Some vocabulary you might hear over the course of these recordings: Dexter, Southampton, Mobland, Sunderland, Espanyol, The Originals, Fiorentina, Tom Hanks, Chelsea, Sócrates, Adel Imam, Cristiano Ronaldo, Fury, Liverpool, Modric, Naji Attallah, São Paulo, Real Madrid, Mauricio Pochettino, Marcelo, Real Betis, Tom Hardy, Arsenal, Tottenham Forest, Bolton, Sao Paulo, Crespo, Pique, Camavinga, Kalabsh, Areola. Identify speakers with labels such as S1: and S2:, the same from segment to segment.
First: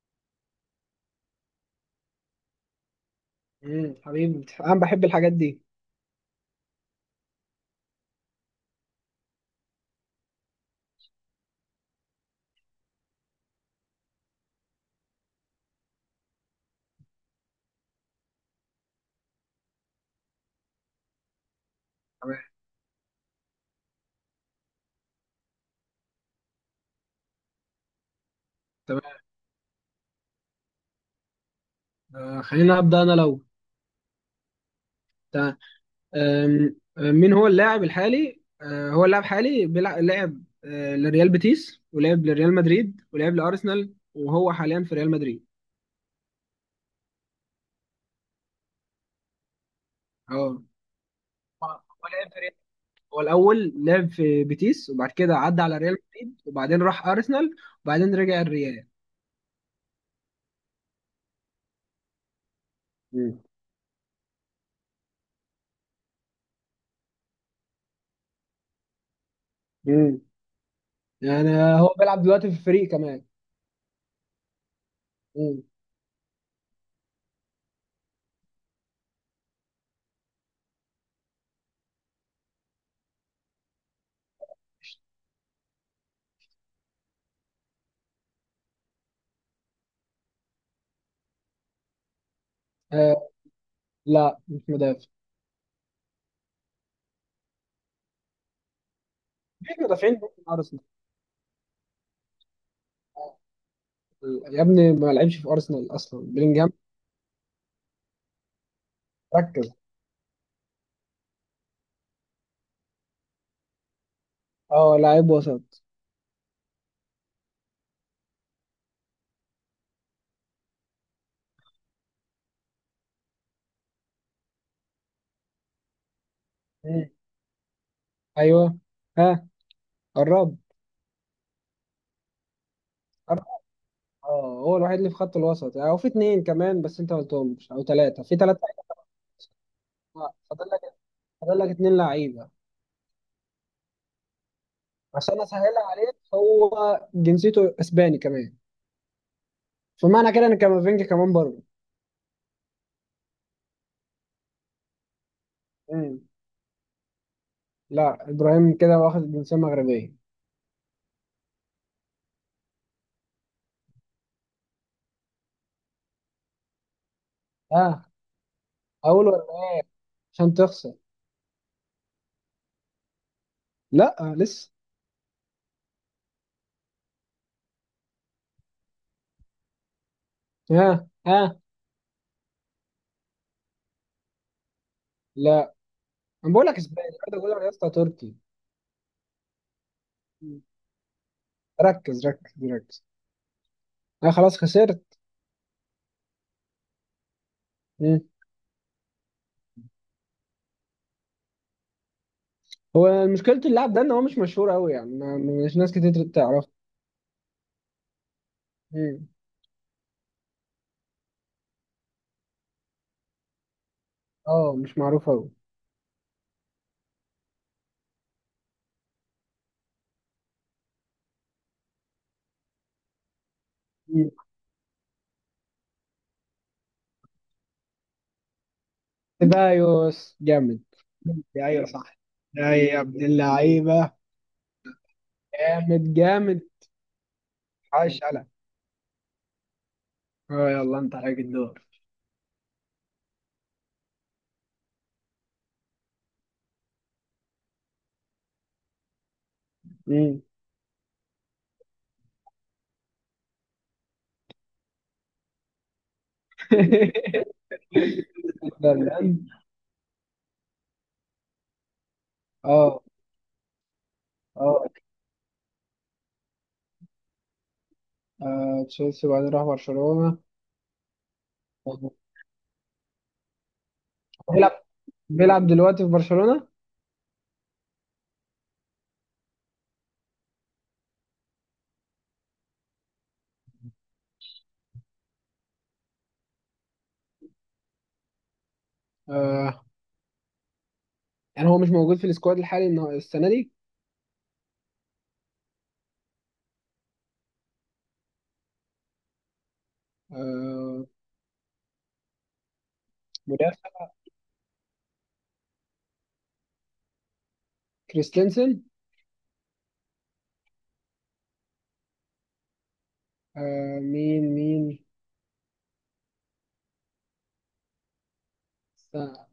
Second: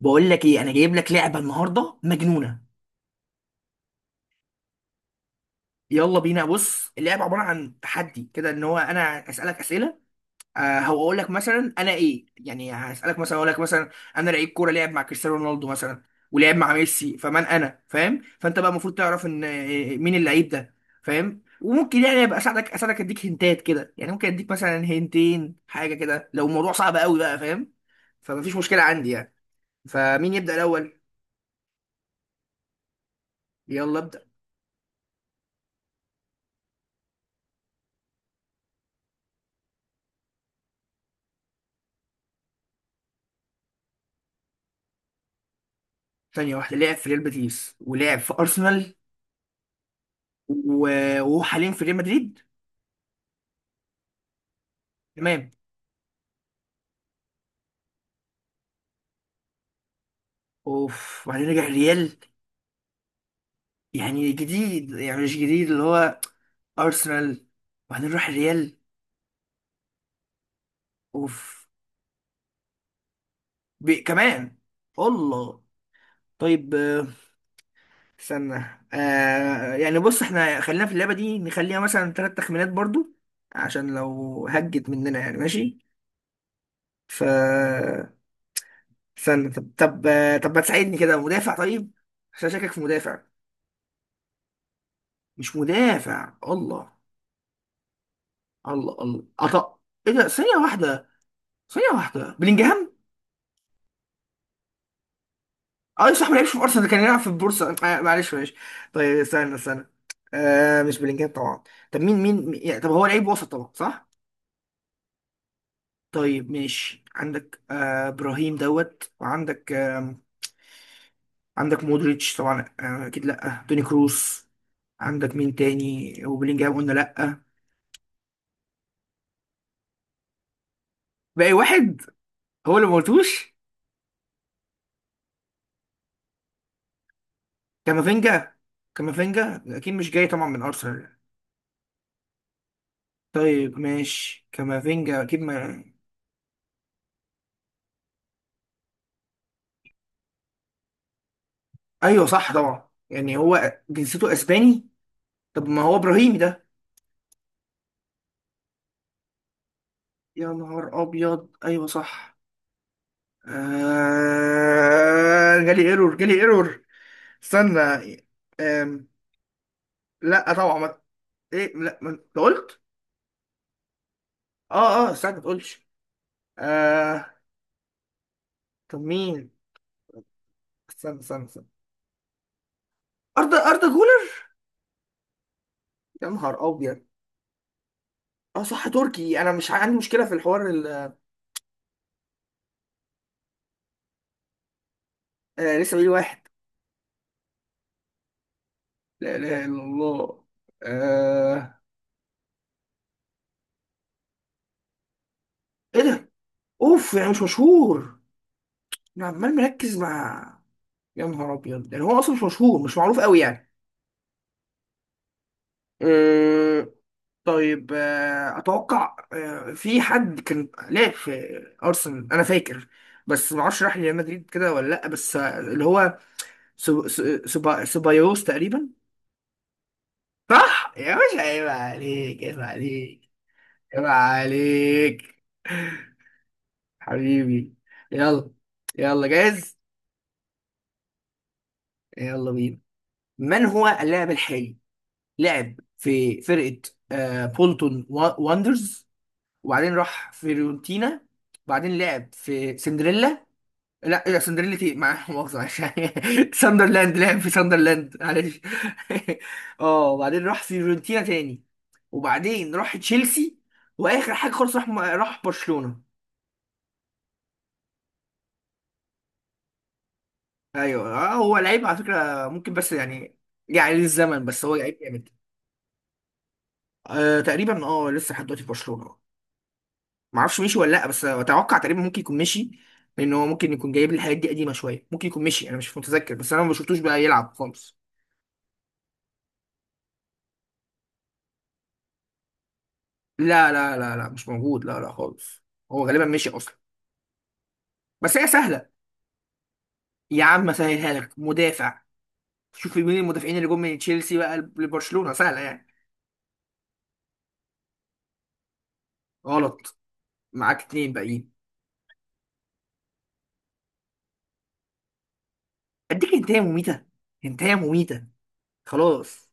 S1: بقول لك ايه، انا جايب لك لعبه النهارده مجنونه.
S2: حبيبي، انا بحب الحاجات دي.
S1: يلا بينا. بص اللعبه عباره عن تحدي كده، ان هو انا اسالك اسئله. آه هو اقول لك مثلا انا ايه، يعني هسالك مثلا، اقول لك مثلا انا لعيب كوره لعب مع كريستيانو رونالدو مثلا ولعب مع ميسي، فمن انا؟ فاهم؟ فانت بقى المفروض تعرف ان مين اللعيب ده، فاهم. وممكن يعني
S2: تمام.
S1: ابقى اساعدك، اديك هنتات كده، يعني ممكن اديك مثلا هنتين حاجه كده لو الموضوع صعب قوي بقى، فاهم. فمفيش مشكله عندي
S2: تمام.
S1: يعني. فمين يبدا الاول؟
S2: خلينا ابدا انا لو.
S1: يلا ابدا.
S2: تمام. آم، آه، مين هو اللاعب الحالي؟ هو اللاعب حالي لعب لريال بيتيس، ولعب لريال مدريد، ولعب لارسنال، وهو حاليا في ريال مدريد.
S1: ثانية واحدة، لعب في ريال بيتيس ولعب في أرسنال
S2: اه،
S1: و- وهو
S2: هو
S1: حاليا في ريال
S2: هو لعب
S1: مدريد.
S2: في ريال. هو الاول لعب في بيتيس، وبعد كده
S1: تمام.
S2: عدى على ريال مدريد، وبعدين راح ارسنال، وبعدين رجع الريال.
S1: اوف، وبعدين رجع الريال.
S2: مم.
S1: يعني جديد، يعني مش جديد اللي هو أرسنال وبعدين راح الريال.
S2: مم. يعني
S1: اوف.
S2: هو بيلعب دلوقتي في فريق كمان؟
S1: بي كمان. الله.
S2: مم.
S1: طيب استنى. آه يعني بص احنا خلينا في اللعبة دي، نخليها مثلا ثلاث تخمينات برضو، عشان لو هجت مننا يعني ماشي. ف استنى، طب طب ما تساعدني كده، مدافع طيب، عشان شاكك في مدافع.
S2: آه لا، مش مدافع.
S1: مش مدافع الله الله الله
S2: مفيش
S1: أط... ايه
S2: مدافعين في
S1: ده؟ ثانية
S2: ارسنال.
S1: واحدة، بلينجهام.
S2: يا ابني، ما لعبش في ارسنال
S1: اه
S2: اصلا
S1: صح، ما لعبش في
S2: بلينجهام.
S1: ارسنال، كان يلعب في البورصة. معلش معلش. طيب استنى
S2: ركز.
S1: استنى آه مش بلينجهام طبعا. طب يعني طب هو لعيب وسط طبعا، صح.
S2: اه، لاعب وسط.
S1: طيب ماشي، عندك آه ابراهيم دوت، وعندك آه، عندك مودريتش طبعا، آه اكيد لا توني كروس. عندك مين تاني؟ وبلينجهام قلنا
S2: مم.
S1: لا.
S2: ايوه. ها. قرب.
S1: باقي واحد هو اللي ما
S2: قرب.
S1: قلتوش.
S2: اه، هو الوحيد اللي في خط الوسط، يعني هو في اتنين كمان بس انت ما قلتهمش، او ثلاثه في
S1: كامافينجا.
S2: ثلاثه.
S1: كامافينجا اكيد مش جاي طبعا من
S2: فاضل لك
S1: ارسنال.
S2: فاضل لك اتنين لعيبه.
S1: طيب ماشي كامافينجا اكيد
S2: عشان
S1: ما...
S2: اسهلها عليك، هو جنسيته اسباني كمان، فمعنى كده ان كامافينجا كمان بره.
S1: ايوه صح طبعا، يعني هو جنسيته اسباني. طب ما هو
S2: مم.
S1: ابراهيمي ده.
S2: لا، ابراهيم كده واخد الجنسيه المغربيه.
S1: يا نهار ابيض، ايوه صح. جالي ايرور، استنى.
S2: ها،
S1: آم...
S2: اقول ولا لا؟
S1: لا
S2: عشان
S1: طبعا
S2: تخسر.
S1: ما... ايه لا ما... أنت قلت...
S2: لا، لسه.
S1: اه اه استنى ما تقولش. آه... طب مين؟
S2: ها
S1: استنى استنى
S2: ها.
S1: استنى اردا، اردا جولر.
S2: لا،
S1: يا
S2: انا بقول
S1: نهار
S2: لك
S1: ابيض.
S2: اسباني، انا بقول لك يا اسطى تركي.
S1: اه صح تركي، انا مش عندي مشكله في
S2: مم.
S1: الحوار
S2: ركز ركز ركز. انا خلاص خسرت.
S1: آه لسه بقول واحد.
S2: مم.
S1: لا اله الا الله. آه...
S2: هو مشكلة اللاعب ده ان هو مش مشهور قوي، يعني ما، مش ناس
S1: ايه
S2: كتير
S1: ده.
S2: تعرفه.
S1: اوف، يعني مش مشهور. انا
S2: مم.
S1: عمال مركز مع... يا نهار ابيض، يعني هو اصلا مش مشهور، مش معروف قوي يعني.
S2: اه، مش معروف قوي.
S1: آه... طيب اتوقع في حد كان لعب في ارسنال انا فاكر، بس ما اعرفش راح ريال
S2: مم.
S1: مدريد كده ولا لا، بس اللي هو سبايوس تقريبا.
S2: سيبايوس جامد.
S1: صح يا باشا، عيب
S2: ايوه صح.
S1: عليك، عيب
S2: يا أيوة يا ابن
S1: عليك، عيب
S2: اللعيبه.
S1: عليك
S2: جامد جامد.
S1: حبيبي.
S2: عاش على.
S1: يلا. يلا جاهز.
S2: اه، يلا انت عليك الدور.
S1: يلا بينا. من هو اللاعب الحالي؟ لعب في فرقة آه بولتون واندرز، وبعدين راح
S2: مم.
S1: فيورنتينا، وبعدين لعب في سندريلا. لا لا، سندريلا تي مع مؤاخذة، معلش ساندرلاند، لعب في ساندرلاند معلش
S2: فيرلاند.
S1: اه وبعدين راح فيورنتينا تاني، وبعدين راح
S2: اه
S1: تشيلسي، واخر حاجة خالص
S2: اه.
S1: راح برشلونة.
S2: تشيلسي وبعدين راح برشلونة.
S1: ايوه آه هو لعيب على فكره ممكن بس يعني، يعني للزمن، بس
S2: بيلعب
S1: هو لعيب جامد.
S2: بيلعب دلوقتي في برشلونة.
S1: آه تقريبا اه، لسه لحد دلوقتي في برشلونه، ما اعرفش مشي ولا لا، بس اتوقع تقريبا ممكن يكون مشي، لان هو ممكن يكون جايب لي الحاجات دي قديمه شويه، ممكن يكون مشي انا مش متذكر، بس انا ما شفتوش بقى يلعب خالص.
S2: آه. يعني هو مش موجود في السكواد الحالي إن هو السنة
S1: لا
S2: دي.
S1: لا لا لا مش موجود، لا لا خالص. هو غالبا مشي اصلا. بس هي سهله، يا عم
S2: آه
S1: سهلها لك مدافع. شوف مين المدافعين اللي جم من
S2: مدافع
S1: تشيلسي بقى لبرشلونه، سهله يعني.
S2: كريستنسن.
S1: غلط. معاك اتنين باقيين.
S2: مين مين.
S1: اديك انتهى مميته، انتهى مميته
S2: استنى
S1: خلاص.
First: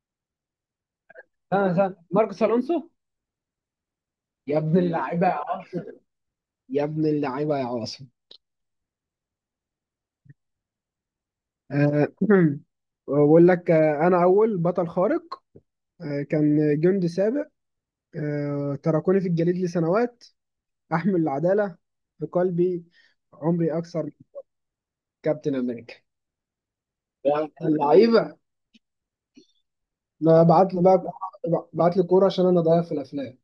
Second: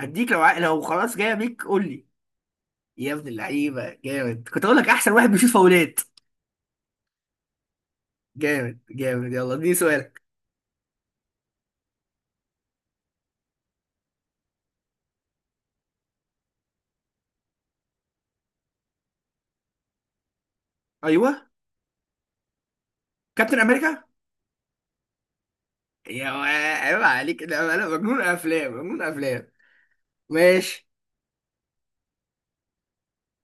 S1: هديك لو لو خلاص جايه بيك
S2: استنى
S1: قول
S2: استنى.
S1: لي.
S2: ماركوس الونسو.
S1: يا ابن اللعيبه جامد،
S2: يا
S1: كنت اقول
S2: ابن
S1: لك احسن
S2: اللعيبه
S1: واحد
S2: يا
S1: بيشوط
S2: عاصم.
S1: فاولات.
S2: يا ابن اللعيبه يا عاصم.
S1: جامد جامد، يلا اديني سؤالك.
S2: آه بقول لك، انا اول بطل خارق. كان جندي سابق. تركوني في الجليد لسنوات. احمل
S1: ايوه.
S2: العداله في قلبي.
S1: كابتن
S2: عمري اكثر
S1: امريكا.
S2: من. كابتن امريكا.
S1: يا وا- عيب
S2: يا
S1: عليك،
S2: ابن
S1: ده انا مجنون
S2: اللعيبه.
S1: افلام، مجنون افلام.
S2: لا، ابعت لي
S1: ماشي.
S2: بقى. ابعت لي كوره عشان انا ضايع في الافلام.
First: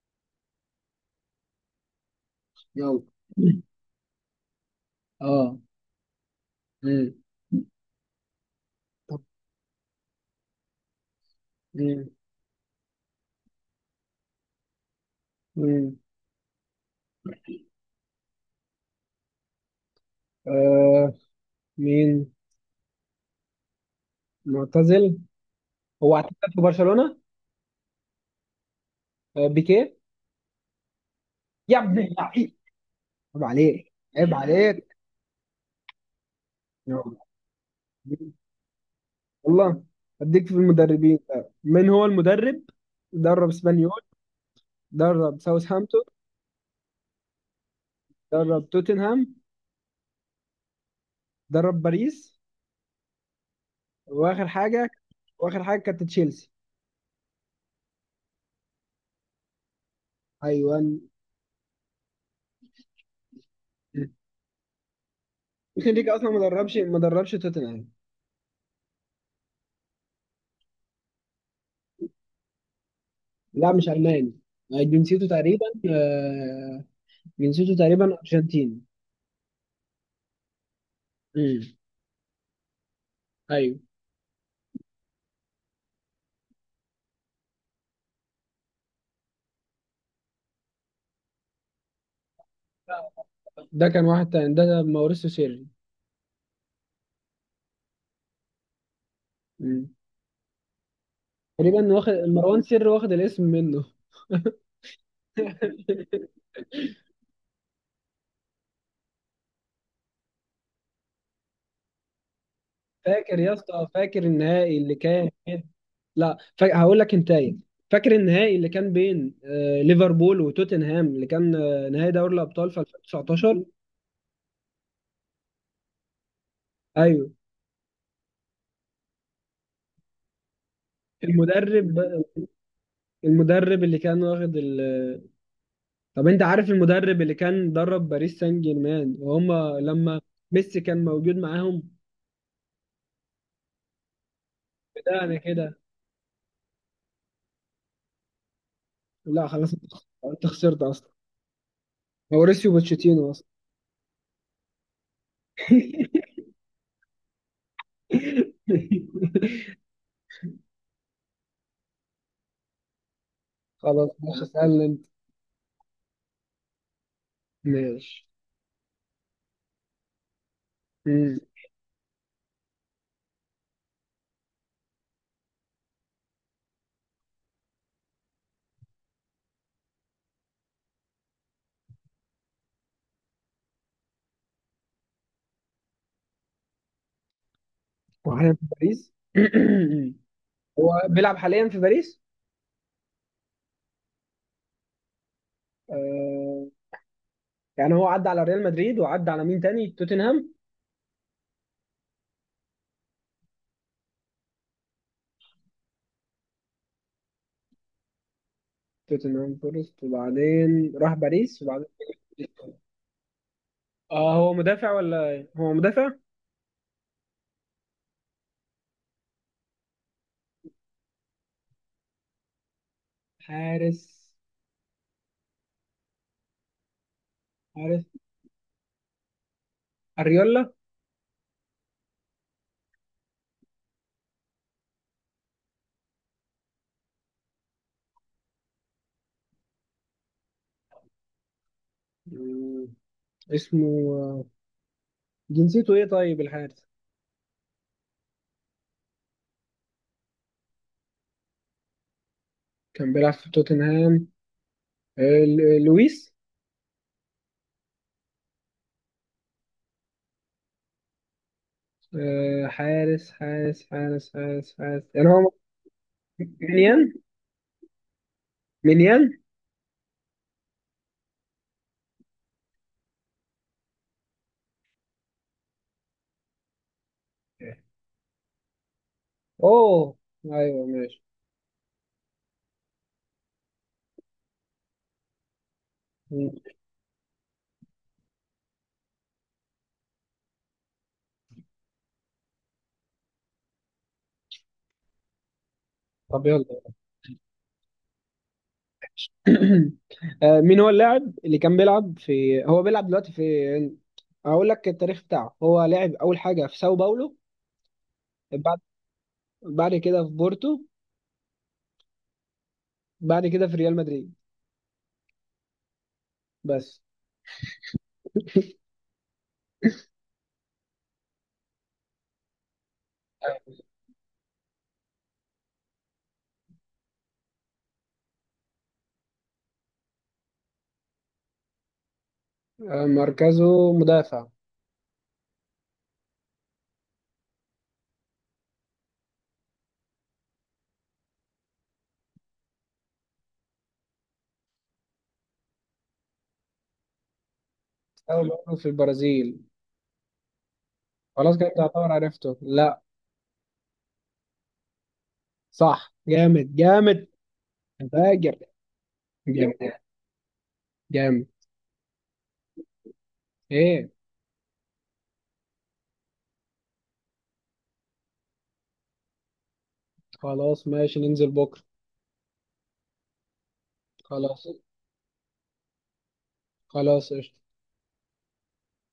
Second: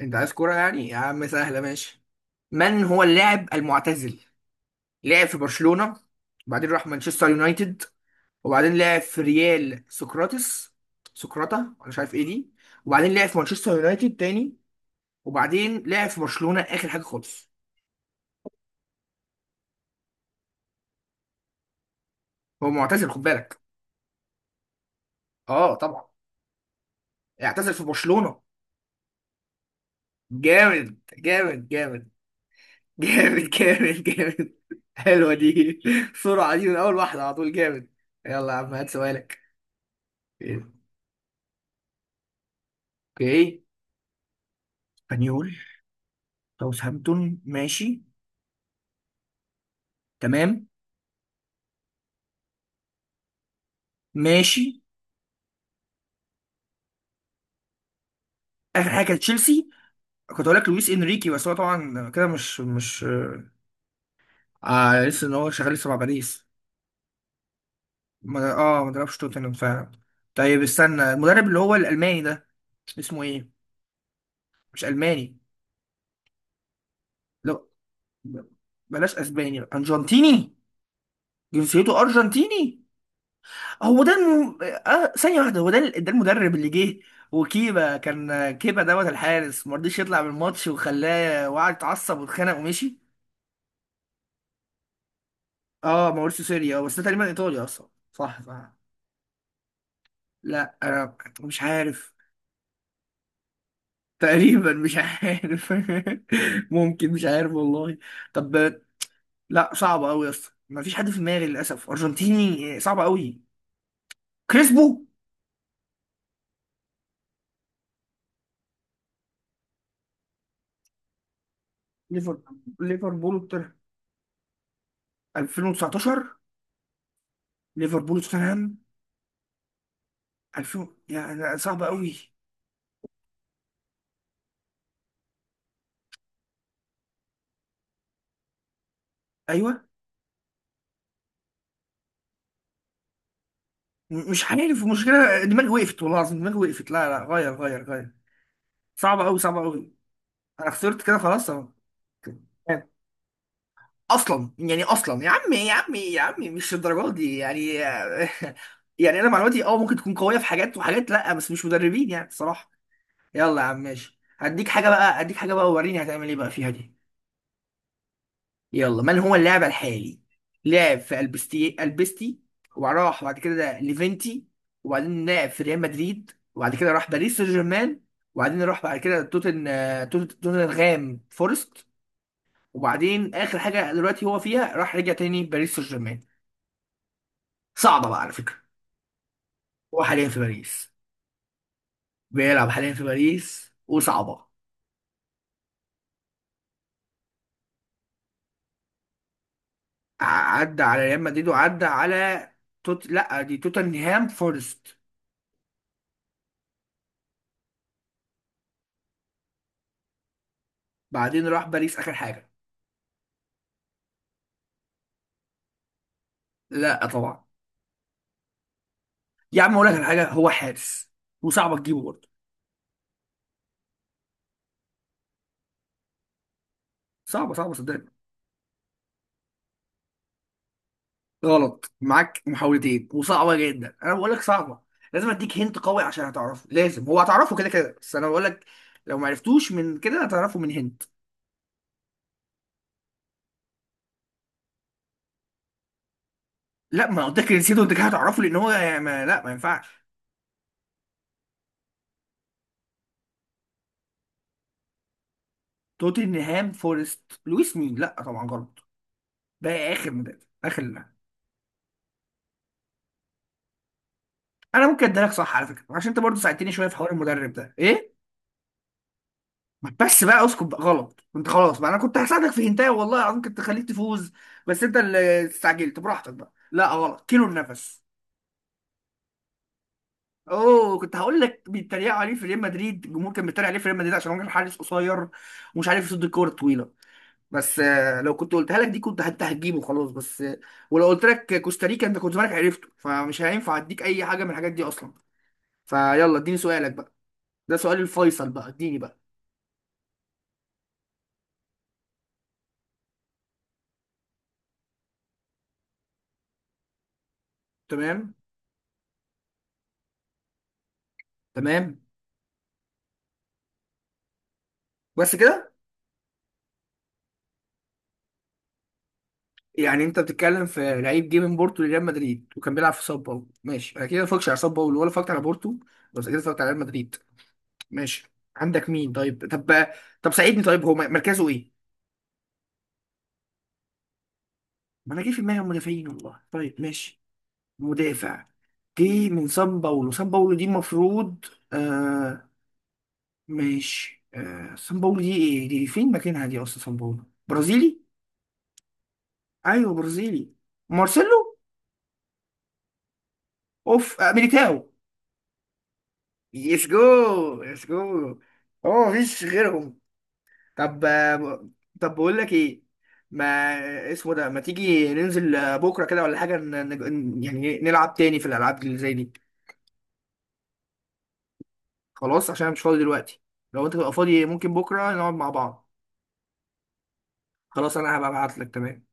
S1: انت عايز كوره يعني، يا عم سهله ماشي. من هو
S2: يلا.
S1: اللاعب المعتزل؟ لعب في
S2: اه.
S1: برشلونه، وبعدين راح
S2: مم.
S1: مانشستر يونايتد، وبعدين لعب في
S2: طب.
S1: ريال سقراطس، سقراطه انا مش
S2: مم.
S1: عارف ايه دي، وبعدين لعب في مانشستر يونايتد تاني، وبعدين
S2: مم.
S1: لعب في برشلونة آخر حاجة خالص.
S2: آه مين
S1: هو معتزل خد بالك.
S2: معتزل.
S1: اه طبعا.
S2: هو اعتزل في برشلونة.
S1: اعتزل في برشلونة.
S2: بيكيه.
S1: جامد جامد
S2: يا ابن
S1: جامد
S2: اللعيب. عيب
S1: جامد
S2: عليك.
S1: جامد
S2: عيب
S1: جامد.
S2: عليك.
S1: حلوة دي، بسرعة دي من أول
S2: يا رب.
S1: واحدة على طول، جامد. يلا يا عم هات سؤالك.
S2: والله. اديك في المدربين بقى. من هو المدرب؟ درب
S1: اوكي.
S2: اسبانيول، درب
S1: اسبانيول.
S2: ساوثهامبتون،
S1: ساوثهامبتون ماشي.
S2: درب توتنهام،
S1: تمام.
S2: درب باريس، واخر
S1: ماشي.
S2: حاجة واخر حاجة كانت تشيلسي.
S1: آخر حاجة كانت تشيلسي. كنت هقول لك
S2: ايوه،
S1: لويس انريكي، بس هو طبعا كده مش مش... آه لسه ان هو شغال لسه
S2: ممكن
S1: مع
S2: ديك اصلا
S1: باريس.
S2: ما دربش توتنهام.
S1: اه ما دربش توتنهام فعلا. طيب استنى، المدرب اللي هو الألماني ده اسمه ايه؟
S2: لا، مش الماني. آه،
S1: مش
S2: جنسيته
S1: ألماني؟
S2: تقريبا آه،
S1: لا،
S2: جنسيته تقريبا ارجنتيني.
S1: بلاش اسباني بقى. ارجنتيني؟
S2: امم
S1: جنسيته ارجنتيني.
S2: ايوه.
S1: هو ده آه ثانيه واحده، هو ده ده المدرب اللي جه وكيبا، كان كيبا دوت الحارس ما رضيش يطلع من الماتش وخلاه وقعد اتعصب واتخانق ومشي.
S2: ده كان واحد تاني، ده موريسيو سيري.
S1: اه ماوريسيو سيريا، بس ده تقريبا ايطالي اصلا، صح صح.
S2: مم.
S1: لا انا مش
S2: تقريبا واخد
S1: عارف.
S2: مروان سري، واخد الاسم منه.
S1: تقريبا مش عارف. ممكن، مش عارف والله. طب... لا صعبه قوي يا اسطى، ما فيش حد في دماغي للاسف ارجنتيني، صعبه
S2: فاكر
S1: قوي.
S2: يا اسطى، فاكر النهائي اللي
S1: كريسبو.
S2: كان بين- لا، هقول لك انتهي. فاكر النهائي اللي كان بين ليفربول وتوتنهام، اللي كان نهائي دوري
S1: ليفربول،
S2: الابطال في 2019؟
S1: 2019،
S2: ايوه.
S1: ليفربول وتوتنهام، 2000 يعني صعبة
S2: المدرب
S1: قوي.
S2: المدرب اللي كان واخد. طب انت عارف المدرب اللي كان درب باريس سان جيرمان وهم
S1: ايوه.
S2: لما ميسي كان موجود معاهم؟
S1: مش عارف،
S2: بدأنا
S1: المشكله دماغي
S2: كده.
S1: وقفت، والله العظيم دماغي وقفت. لا لا، غير غير غير. صعبة قوي،
S2: لا
S1: صعبة
S2: خلاص،
S1: قوي.
S2: انت
S1: انا
S2: خسرت
S1: خسرت
S2: اصلا.
S1: كده خلاص اهو.
S2: موريسيو بوتشيتينو.
S1: اصلا يعني، اصلا يا عم، يا عم يا عم مش الدرجات دي يعني. يعني انا معلوماتي اه ممكن تكون قويه في حاجات وحاجات، لا بس مش مدربين يعني الصراحه. يلا يا عم
S2: خلاص
S1: ماشي،
S2: ماشي،
S1: هديك
S2: اسألني
S1: حاجه
S2: انت.
S1: بقى، ووريني هتعمل ايه بقى فيها دي.
S2: ماشي.
S1: يلا من هو اللاعب الحالي؟ لعب في
S2: مم.
S1: البستي، وراح بعد كده ليفنتي، وبعدين لعب في ريال مدريد، وبعد كده راح باريس سان جيرمان، وبعدين راح بعد كده توتنغهام فورست، وبعدين اخر حاجه دلوقتي هو فيها، راح رجع تاني باريس سان جيرمان. صعبه بقى على
S2: وحاليا
S1: فكره.
S2: في باريس.
S1: هو حاليا في
S2: هو
S1: باريس.
S2: بيلعب حاليا في باريس.
S1: بيلعب حاليا في باريس، وصعبه.
S2: آه يعني هو عدى على ريال مدريد، وعدى على مين تاني؟ توتنهام.
S1: ع- عدى على ريال مدريد، وعدى على توت، لا دي توتنهام فورست،
S2: توتنهام فورست، وبعدين راح
S1: بعدين
S2: باريس،
S1: راح
S2: وبعدين
S1: باريس اخر حاجه.
S2: اه هو مدافع ولا إيه؟ هو مدافع.
S1: لا طبعا. يا عم اقول لك على حاجه، هو حارس، وصعبه تجيبه برضه.
S2: حارس.
S1: صعبه صعبه
S2: حارس
S1: صدقني.
S2: اريولا.
S1: غلط. معاك محاولتين، وصعبه جدا، انا بقول لك صعبه. لازم اديك هنت قوي عشان هتعرفه، لازم، هو هتعرفه كده كده، بس انا بقول لك لو ما عرفتوش من كده هتعرفه من هنت.
S2: مم. اسمه آه، جنسيته ايه طيب الحارس؟
S1: لا ما قلت لك نسيته انت كده هتعرفه، لان هو يعني ما... لا ما ينفعش.
S2: كان بيلعب في توتنهام. لويس.
S1: توتنهام فورست، لويس مين؟ لا طبعا غلط. ده اخر مدرب. اخر، لا.
S2: حارس حارس حارس حارس
S1: انا
S2: حارس،
S1: ممكن
S2: يعني
S1: اديلك
S2: هو
S1: صح على فكره، عشان انت برضه ساعدتني شويه في حوار
S2: مليان.
S1: المدرب ده ايه،
S2: مليان.
S1: بس بقى اسكت بقى، غلط انت خلاص بقى، انا كنت هساعدك في هنتايه والله العظيم، كنت خليك تفوز، بس انت اللي استعجلت براحتك بقى. لا غلط، كيلو النفس.
S2: اوه. ايوه
S1: اوه، كنت
S2: ماشي.
S1: هقول لك بيتريقوا عليه في ريال مدريد، الجمهور كان بيتريق عليه في ريال مدريد عشان هو كان حارس قصير، ومش عارف يصد الكوره
S2: مم.
S1: الطويله، بس لو كنت قلتها لك دي كنت انت هتجيبه خلاص، بس ولو قلت لك كوستاريكا انت كنت زمانك عرفته، فمش هينفع اديك اي حاجه من الحاجات دي اصلا. فيلا
S2: طب
S1: اديني
S2: يلا.
S1: سؤالك بقى، ده سؤال الفيصل بقى، اديني بقى.
S2: مين هو اللاعب اللي كان بيلعب في هو بيلعب دلوقتي في؟ اقول لك التاريخ بتاعه. هو لعب اول حاجه في ساو باولو،
S1: تمام.
S2: بعد بعد كده في بورتو،
S1: تمام.
S2: بعد كده في ريال مدريد.
S1: بس كده؟
S2: بس.
S1: يعني انت بتتكلم في لعيب جه من بورتو لريال مدريد وكان بيلعب في ساو باولو، ماشي انا كده ما اتفرجتش على ساو باولو ولا اتفرجت على بورتو، بس كده اتفرجت على ريال مدريد. ماشي. عندك مين طيب؟ طب طب ساعدني، طيب هو مركزه ايه؟
S2: مركزه مدافع.
S1: ما انا جه في دماغي المدافعين والله. طيب ماشي، مدافع جه من ساو باولو. ساو باولو دي المفروض آه، ماشي، آه ساو باولو دي ايه دي، فين مكانها دي اصلا؟ ساو باولو برازيلي.
S2: ساو باولو في البرازيل.
S1: ايوه برازيلي.
S2: خلاص
S1: مارسيلو.
S2: كده تعتبر عرفته؟ لا.
S1: اوف، آه ميليتاو.
S2: صح. جامد جامد.
S1: يسجو، يسجو.
S2: فاجر.
S1: هو مفيش
S2: جامد
S1: غيرهم. طب.
S2: جامد.
S1: طب بقول لك ايه، ما
S2: ايه
S1: اسمه ده، ما تيجي ننزل بكره كده ولا حاجه، يعني إيه، نلعب تاني في الالعاب اللي زي دي.
S2: خلاص ماشي، ننزل بكره.
S1: خلاص عشان انا مش فاضي دلوقتي، لو انت تبقى فاضي
S2: خلاص.
S1: ممكن بكره نقعد مع بعض.
S2: خلاص قشطة.
S1: خلاص انا هبقى ابعت لك. تمام.